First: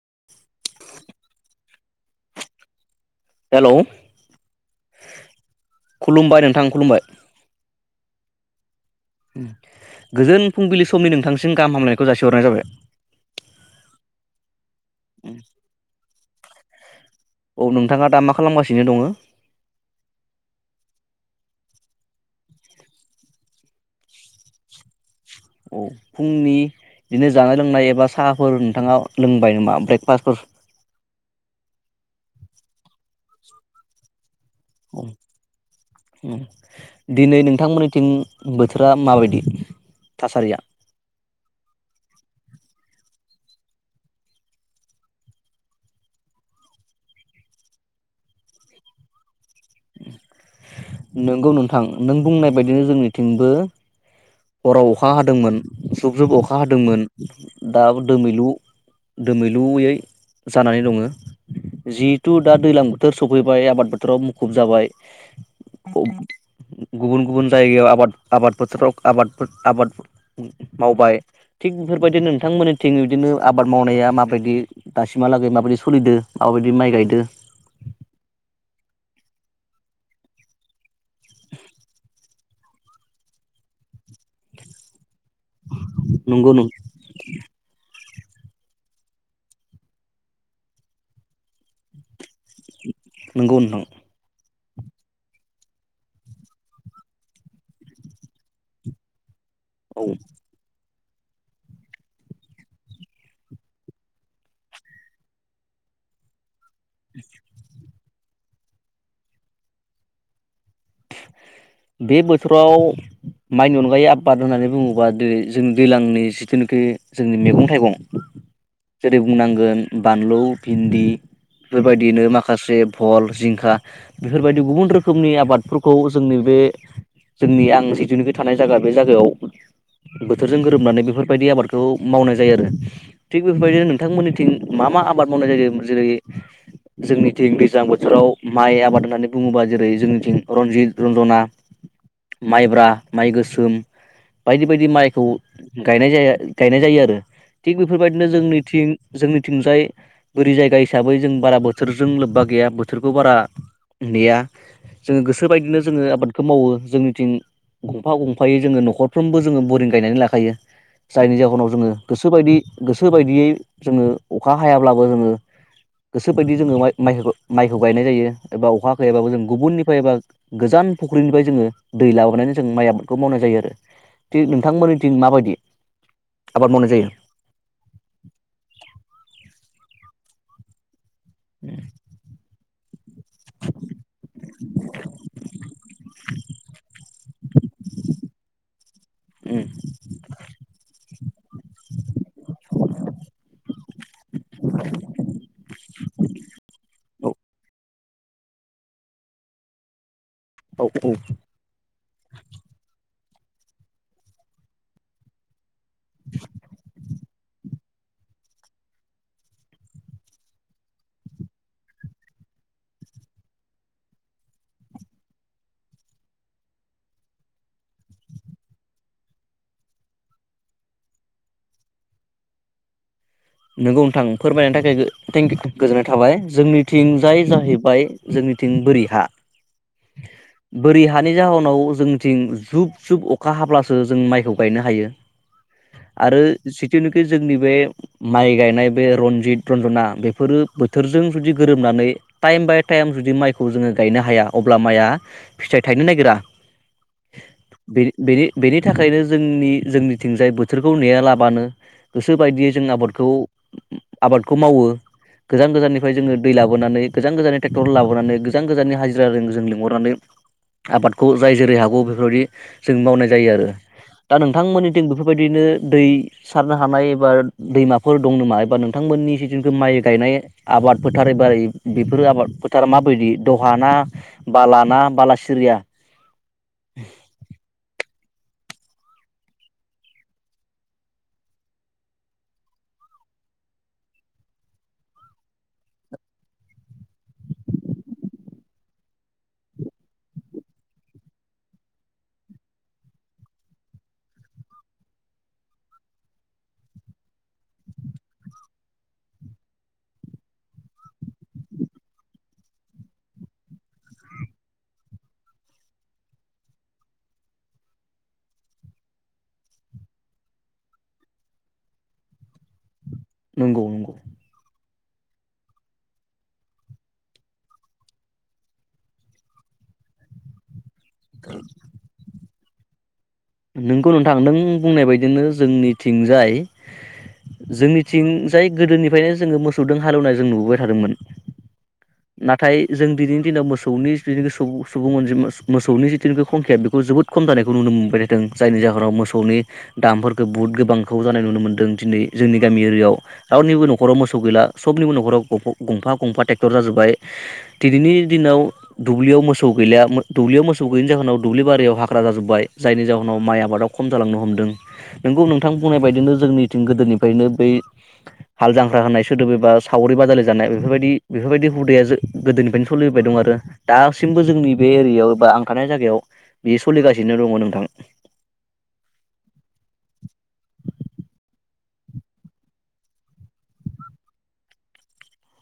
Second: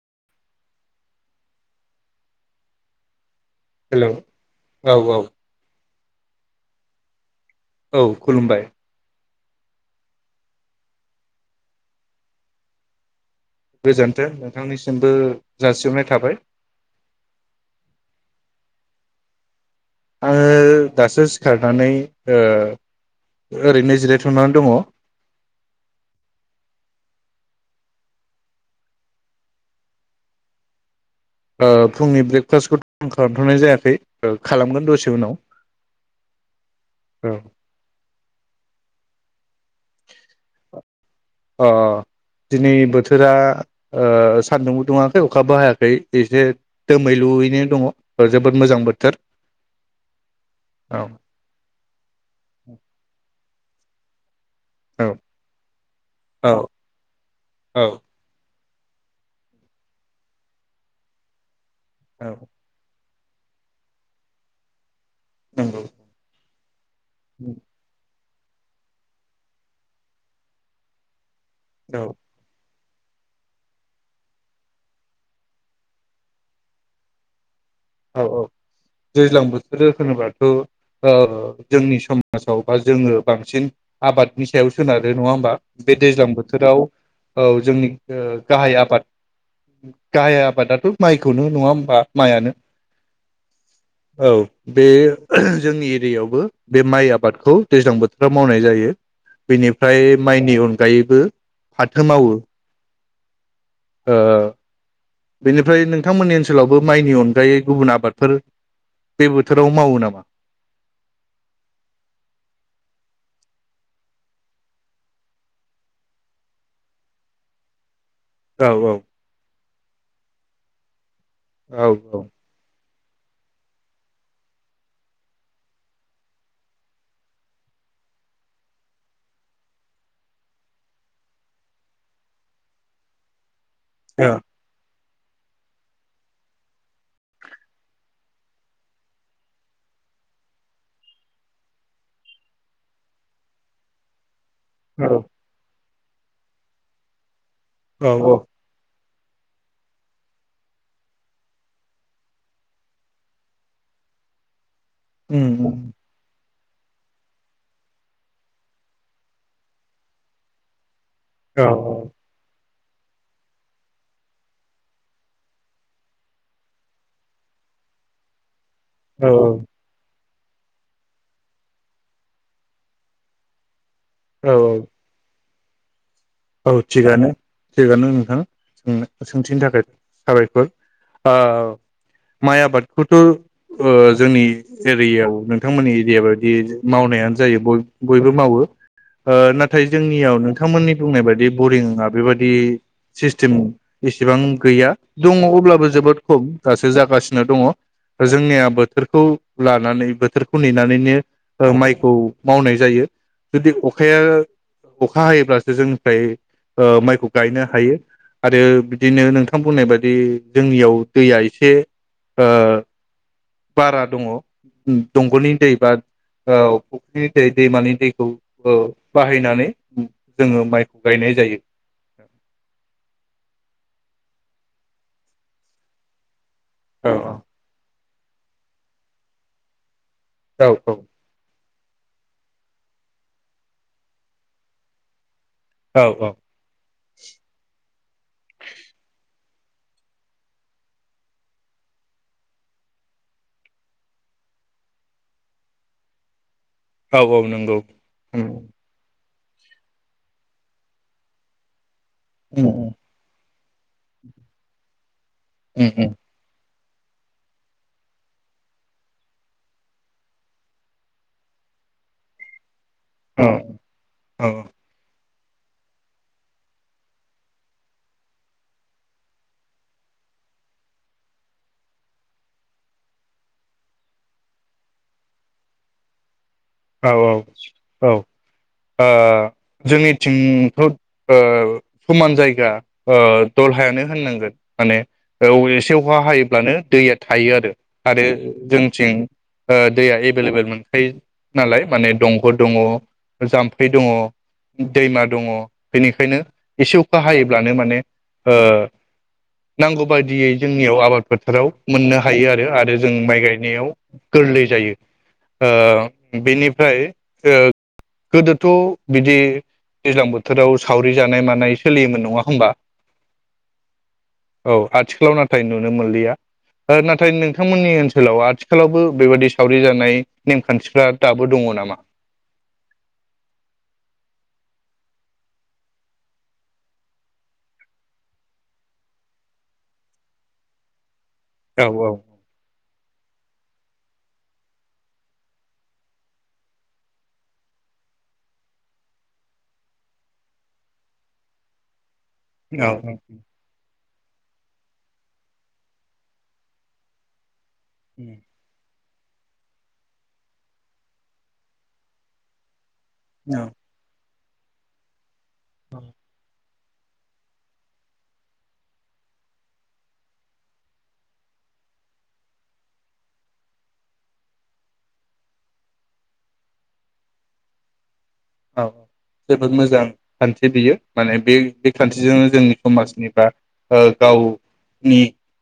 [inaudible] Hello. औ औ। खुलुमबाय नोंथां खुलुमबाय। औ खुलुमबाय। ओम गोजोन फुंबिलि समनि नोंथांसिम गाहाम हामलायनायखौ जासिहरनाय जाबाय। गोजोन्थों नोंथांनिसिमबो जासिहनाय थाबाय। औ नोंथाङा दा मा खालामगासिनो दङो। आङो दासो सिखारनानै ओ ओरैनो जिरायथना दङ। औ फुंनि बिदिनो जानाय लोंनाय एबा साहाफोर नोंथाङा लोंबाय नामा ब्रेकफास्टफोर। ओ फुंनि ब्रेकफास्टखौथ आं खालामथनाय जायाखै। खालामगोन दसे उनाव अह ओम दिनै नोंथांमोननिथिं बोथोरा। माबायदि थासारिया? अह दिनै बोथोरा ओ सान्दुंबो दुङाखै अखाबो हायाखै एसे दोमैलुयैनो दङ जोबोद मोजां बोथोर। औ नंगौ नोंथां नों बुंनाय बायदिनो जोंनिथिंबो हराव औ अखा हादोंमोन जुब जुब औ अखा हादोंमोन औ दाबो दोमैलु। दोमैलुयै जानानै दङो। जितु औ दा दैलां बोथ थोर सफैबाय आबाद बोथोराव मुखुब जाबाय। नंगौ औ गुबुन गुबुन जायगायाव आबाद आबाद फोथाराव। आबाद आबाद मावबाय। थिग औ बेफोरबायदि नोंथांमोनन थिं बिदिनो आबाद मावनाया माबादि दासिमहालागै माबादि सलिदो माबायदि माइ गायदो। औ औ दैज्लां बोथोर होनोबाथ ओ जोंनि समाजाव बा जोङो बांसिन आबादनि सायाव सोनार नङा होमबा बे दैज्लां नंगौ बोथोराव औ जोंनि ओ गाहाय आबाद गाहाय आबादाथ माइखौनो नङा होमबा माइआनो। नंगौ नोंथां। बे जोंनि एरियायावबो बे माइ आबादखौ दैज्लां बोथोराव मावनाय जायो। औ बेनिफ्राय माइनि उन अनगायैबो फाथो मावो। ओ बेनिफ्राय नोंथांमोननि ओन ओनसोलावबो माइनि अनगायै गुबुन आबाद फोर बे बोथोराव मावो नामा? बे बोथोराव माइनि अनगायै आबाद होननानै बुङोबा दि जोंनि दैज्लांनि जिथुनाखि जोंनि मैगं थाइगं औ औ जेरै बुंनांगोन बानलु, भिन्दि औ बेफोरबायदिनो माखासे फल, जिंखा बेफोरबायदि गुबुन रोखोमनि आबादफोरखौ जोंनि बे जोंनि आं जिथुनिखि थानाय जायगा बे जायगायाव बोथोरजों गोरोबनानै बेफोरबायदि आबादखौ मावनाय जायो आरो थि बेफोरबायदिनो औ नोंथांमोननिथिं मा मा आब आबाद मावनाय जायो। जेरै जोंनिथिं दैज्लां बोथोराव माइ आबाद होननानै बुङोबा जेरै जोंनिथिं रनजित रत रना, माइब्रा, माइ गोसोम बायदि बायदि माइखौ गायनाय जा गायनाय जायो आरो थिग औ बेफोरबायदिनो औ जोंनिथिं जोंनिथिंजाय बोरि जायगा हिसाबै जों बारा बोथोरजों लोब्बा गैया बोथोरखौ बारा नेया जोङो उम उम गोसोबायदिनो बादखौ मावो जोंनिथिं गंफा गंफायै जोङो नखरफ्रोमबो जोङो बरिं गायनानै लाखायो। जायनि औ जाहोनाव जोङो गोसोबायदि गोसो बायदियै जोङो अखा हायाब्लाबो जोङो गोसो बायदियै जोङो माइ माइखौ गायनाय जायो। एबा अखा औ गैयाबो जों गुबुननिफ्राय एबा गोजान फुख्रिनिफ्राय जोङो दै लाबोनानै जों माइ आबादखौ मावनाय जायो आरो औ थिग नोंथांमोननि थिं माबायदि? आबाद औ मावनाय जायो थिगानो थिगानो नोंथां सोंना सोंथिनि थाखाय साबायखर आ माय आबाद खौथ ओ जोंनि एरियायाव नोंथांमोननि एरिया बायदि मावनायानो जायो बय-बयबो मावो ओ नाथाय जोंनियाव नोंथांमोननि बुंनाय बायदि बरिंआ बेबायदि सिस्टेम इसेबां गैया दङ अब्लाबो जोबोद खम दासो औ जागासिनो दङ जोंनिया बोथोरखौ लानानै बो थोरखौ औ औ नेनानैनो ओ माइ खौ मावनाय जायो जुदि अखाया अखा हायोब्ला जे जों थाय ओ माइखौ गायनो हायो। आरो बिदिनो नोंथां बुंनाय बायदि जोंनियाव दैया एसे आ बारा दङ दंगलनि दै बा फुख्रिनि दै दैमानि दैखौ ओ बाहायनानै जोङो माइखौ गायनाय जायो। नोंगौ नोंथां फोरमायनायनि थाखाय थेंकि गोजोननाय थाबाय। औ जोंनिथिंजाय जाहैबाय जोंनिथिं बोरि हा औ औ बोरि हानि जाहोनाव जोंनिथिं जुब जुब अखा हाब्लासो जों माइखौ गायनो हायो। औ औ आरो जिखुनोखि जोंनि बे गायनाय बे रनजित रन्जना बेफोरो बोथोरजों जुदि गोरोबनानै टाइम बाय टाइम जुदि माइखौ जोङो गायनो हाया अब्ला माइआ फिथाइ थायनो नागिरा औ औ नंगौ बेनि उम बेनि बेनि थाखायनो जोंनि जोंनिथिंजाय बोथोरखौ नेयालाबानो गोसो उम बायदियै जों उम आबाद आबादखौ मावो गोजान गोजाननिफ्राय उम जोङो दै लाबो बोनानै गोजान गोजाननि ट्रेक्टर लाबोनानै गोजान गोजाननि हाजिराजों जों लिंहरनानै आबादखौ जाय जेरै हागौ बेफोरबायदि जों मावनाय औ जायो आरो दा औ नोंथांमोननिथिं बेफोर बेबायदिनो दै सारनो हानाय एबा दैमा फोर दं नामा एबा नोंथांमोननि जिथुनिखि माइ गायनाय आबाद फोथार एबा बेफोर आबाद फोथारा माबायदि दहा ना बाला ना बाला सिरिया? औ औ औ ओ जोंनिथिंथ' ओ समान जायगा दलहायानो होननांगोन माने ओ एसे अखा हायोब्लानो दैया थायो आरो आरो जोंथिं दैया एभेलेबेल मोनखायो नालाय माने दंग' दङ जाम्फै दङ दैमा दङ बेनिखायनो एसे अखा हायोब्लानो माने ओ‌ नांगौ बायदियै जोंनियाव आबाद फोथाराव मोननो हायो आरो आरो जों माइ गायनायाव गोरलै जायो ओ बेनिफ्राय गोदोथ' बिदि दैज्लां बोथोराव सावरि जानाय मानाय सोलियोमोन नङा होमबा? नंगौ नंगौ औ आथिखालाव नाथाय नुनो मोनलिया नाथाय नोंथांमोननि ओनसोलाव आथिखालावबो बेबायदि सावरि जानाय नेमखान्थि फोरा दाबो दङ नामा? नोंगौ नोंथां नों बुंनाय बायदिनो जोंनिथिंजाय जोंनिथिंजाय गोदोनिफायनो जोङो मोसौदों हालेवनाय जों नुबोबाय थादोंमोन औ औ नाथाय जों दिनैनि दिनाव मोसौनि जिथुनिखि सुबुं अनजिमा मोसौनि जिथुनिखि संखिया बेखौ जोबोद खम जानायखौ नुनो मोनबोदो दों जायनि जाहोनाव मोसौनि दामफोरखौ बुहुत गोबांखौ जानाय नुनो मोन्दों दिनै जोंनि गामि दङ औ एरियायाव रावनिबो नख खराव मोस गैला सबनिबो नखराव गंफा गंफा ट्रेक्टर जाजोबाय दिनैनि दिनाव दुब्लियाव मोसौ गैला दुब्लियाव मोसौ गैयैनि जाहोनाव दुब्लिबारियाव हाग्रा जाजोबबाय जायनि जाव नाव‌ माइ आबादाव खम जांलांनो हमदो दों नोंगौ नोंथां बुंनाय बायदिनो जोंनि थिं गोदोनिफ्रायनो बै हाल जांख्रा होनाय सोदोब एबा सावरि बादालि जानाय बेफोरबायदि बेफोरबायदि हुदाया गोदोनिफ्रायनो सोलिबोबाय दं आरो दासिमबो जोंनि बे एरियायाव एबा आं थानाय जायगायाव बेयो सोलिगासिनो दङ नोंथां। औ जोबोद मोजां खान्थि बियो माने बे बे खान्थिजोंनो जोंनि समाजनि बा ओ गावनि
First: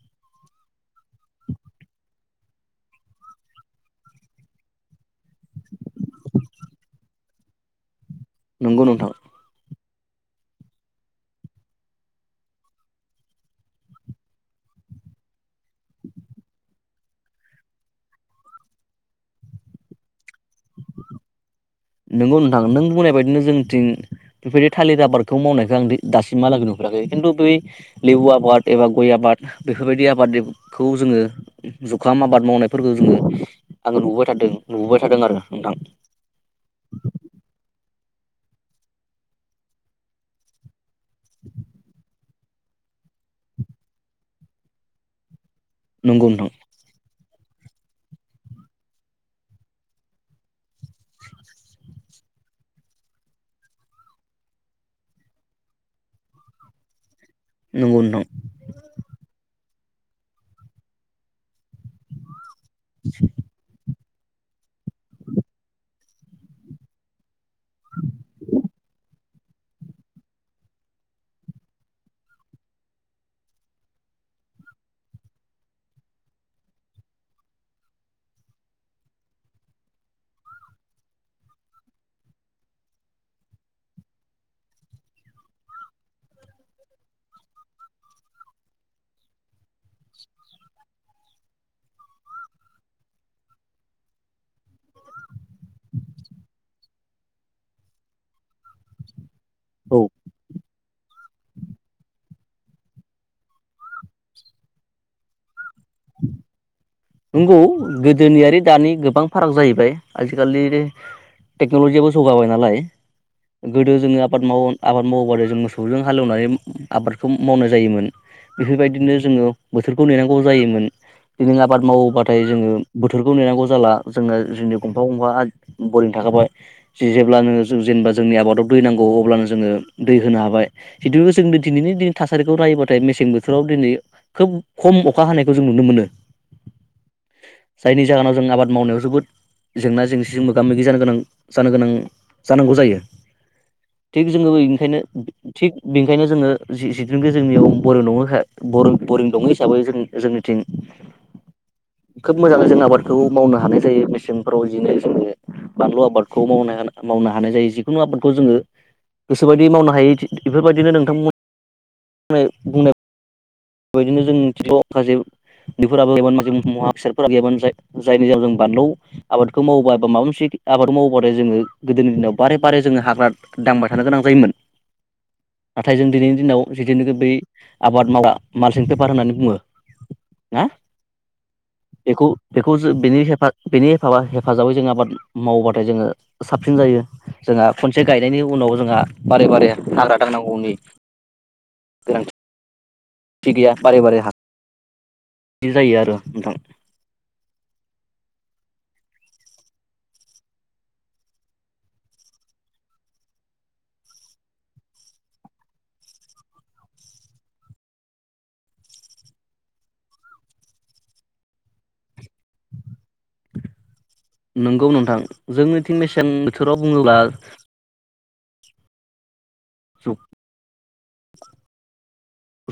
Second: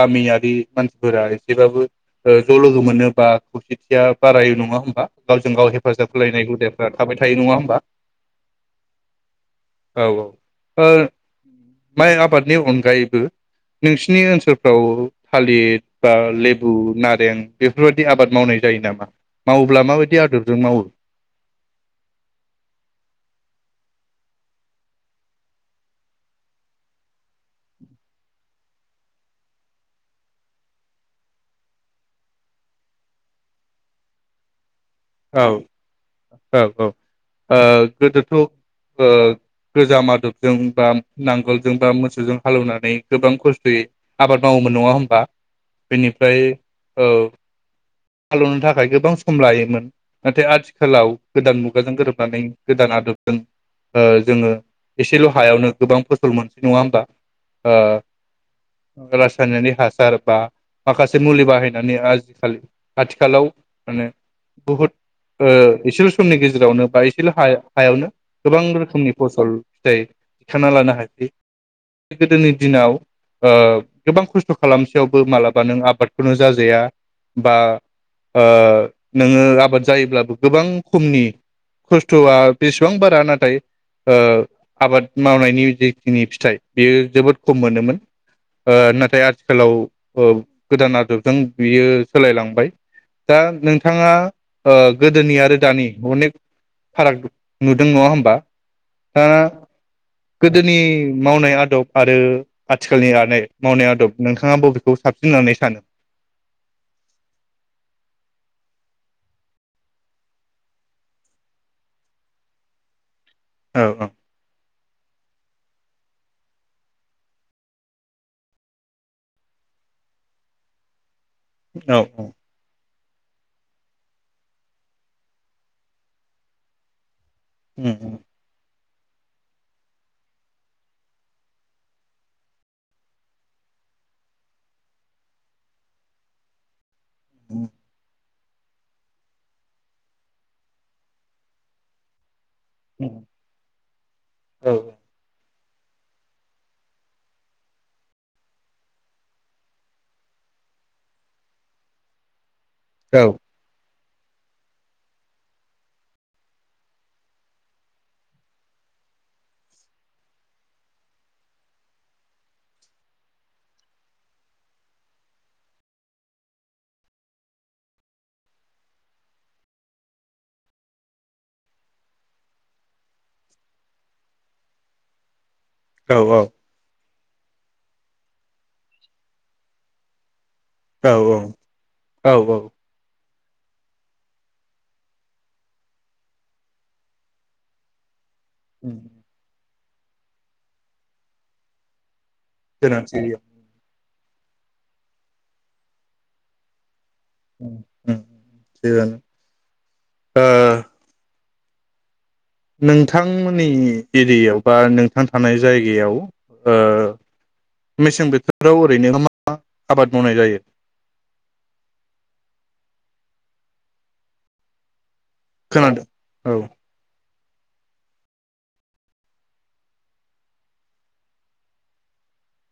गामियारि मानसिफोरा एसेबाबो ओ ज' लोगो मोनो बा खौसेथिया बारायो नङा होमबा? गावजों-गाव हेफाजाब होलायनाय हुदाफ्रा थाबाय थायो नङा होम बा नंगौ नोंथां। औ औ माइ आबादनि अनगायैबो नोंसिनि ओनसोलफ्राव थालिर बा लेबु नारें बेफोरबादि आबाद मावनाय जायो नामा? मावोब्ला माबायदि आदबजों मावो? नंगौ नोंथां नों बुंनाय बायदिनो जोंनिथिं बेफोरबायदि थालिर आबादखौ मावनायखौ आं दासिमहालागै नुफेराखै खिन्थु बै लेबु आबाद एबा गय आबाद बेफोरबायदि आबादखौ जोङो जुखाम आबाद मावनायफोरखौ जोङो आङो नुबोबाय थादों नुबोबाय थादों आरो औ नोंथां औ ओ गोदोथ' ओ गोजाम आदबजों बा नांगोलजों बा मोसौजों हालेवनानै गोबां खस्थ'यै आबाद मावोमोन नङा होमबा? नंगौ बेनिफ्राय नोंथां ओ हालेवनो थाखाय गोबां सम लायोमोन नाथाय आथिखालाव गोदान मुगाजों गोरोबनानै गोदान आदबजों ओ जोङो एसेल' हायावनो गोबां फसल मोनसै नङा होमबा? नंगौ नोंथां ओ रासायनारि हास‌ सार बा माखासे मुलि बाहायनानै आजिखालि आथिखालाव माने बहुद ओ इसेल' समनि गेजेरावनो बा एसेल' हायावनो हायावनो गोबां रोखोमनि फसल फिथाइ थिखांना लानो हायो गोदोनि दिनाव गोबां खस्थ खालामसेयावबो मालाबा नों आबादखौनो जाजाया बा ओ नोङो आबाद जायोब्लाबो गोबां खमनि खस्थ'आ बेसेबां बारा नाथाय ओ आबाद मावनायनि जेखिनि फिथाइ बेयो जोबोद खम मोनोमोन ओ नाथाय आथिखालाव गोदान ओ आदबजों बियो सोलायलांबाय दा नोंथाङा ओ गोदोनि आरो दानि अनेक फाराग नुदों नङा होमबा? दा औ गोदोनि मावनाय आदब आरो आथिखालनि मावनाय आदब नोंथाङा बबेखौ साबसिन होननानै सानो? [inaudible] नंगौ गोदोनि आरो दानि गोबां फाराग जाहैबाय आजिखालि टेक्न'लजियाबो जौगाबाय नालाय। औ गोदो जोङो आबाद माव आबाद मावोबानो जोङो मोसौजों हालौनानै आबादखौ मावनाय जायोमोन बेफोरबायदिनो जोङो बोथोरखौ नेनांगौ जायोमोन। आबाद औ उम मावोब्लाथाय जोङो बोथोरखौ नेनांगौ जाला जोङो जोंनि गंफा गंफा बरिं थाखाबाय जिजों [unintelligible] जोङो जों जेनेबा उम जोंनि आबाद दै नांगौ अब्लानो जोङो दै होनो हाबाय जिदु जों दिनैनि थासारिखौ नायोबाथाय मेसें बोथोराव दिनै खोब खम अखा हानायखौ जों नुनो मोनो। जायनि जाहोनाव जों आबाद मावनायाव जोबोद जेंना जेंसिजों मोगा-मोगि जानो गोनां जानो गोनां जानांगौ जायो उम थिग जोङो बे ओंखायनो औ थिग बेनिखायनो जोङो जि-जिथुनाखि जोंनियाव बरिं दङो हे बर-बरिं दङ हिसाबै जों-जोंनिथिं मोजाङै जों आबादखौ औ मावनो हानाय जायो। फ्राव जिने बानलु आबादखौ मावनो हाना मावनो हानाय जायो जिकुनु आबादखौ जोङो गोसोबायदि मावनो हायो इदि इफोरबायदिनो नोंथांमोन बुंनाय बुंनाय बायदिनो जों [unintelligible] उन्दैफोरबो जों [unintelligible] फोरा गैयामोन जाय-जायनि जाव जों बानलु आबादखौ मावोबा बा माबा मोनसे आबाद मावोबथाय जोङो गोदोनि दिनाव बारे बारे जोङो हाग्रा दांबाय थानो गोनां जायोमोन। नाथाय जों औ दिनैनि दिनाव जिदिनो गो बै आबाद मावग्रा मालसिं पेपार होननानै बुङो ना? औ बेखौ औ औ बेखौ ज बेनि हेफा बेनि हेफाबा-हेफाजाबै जों आबाद मावोबाथाय जोङो साबसिन जायो जोंहा खनसे गाय गायनायनि उनाव जोंहा बारे बारे हाग्रा दांनांगौैनि गोनांथि थि गैया बारै बारै हा बिदि जायो आरो नोंथां। [unintelligible] ओ नोंथांमोननि एरियायाव बा नोंथां थानाय जायगायाव ओ मेसें बोथोराव ओरैनो मा मा आबाद मावनाय जायो? नोंगौ नोंथां। जोंनिथिं खोनादों मेसें औ बोथोराव बुङोब्ला औ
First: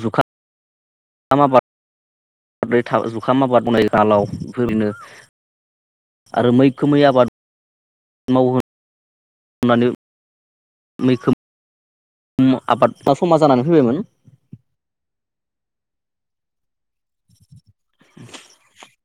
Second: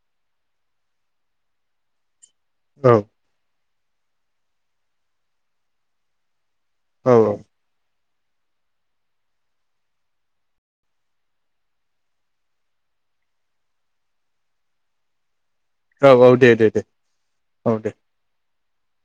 जुखाम आबाद। बै औ था जुखाम आबाद मावनाय दालाव बेफोरनो आरो मै खोमै औ आबाद मावहो होनानै मैखोम आबादा समा जानानै फैबायमोन। औ औ दे दे दे। औ दे। [inaudible]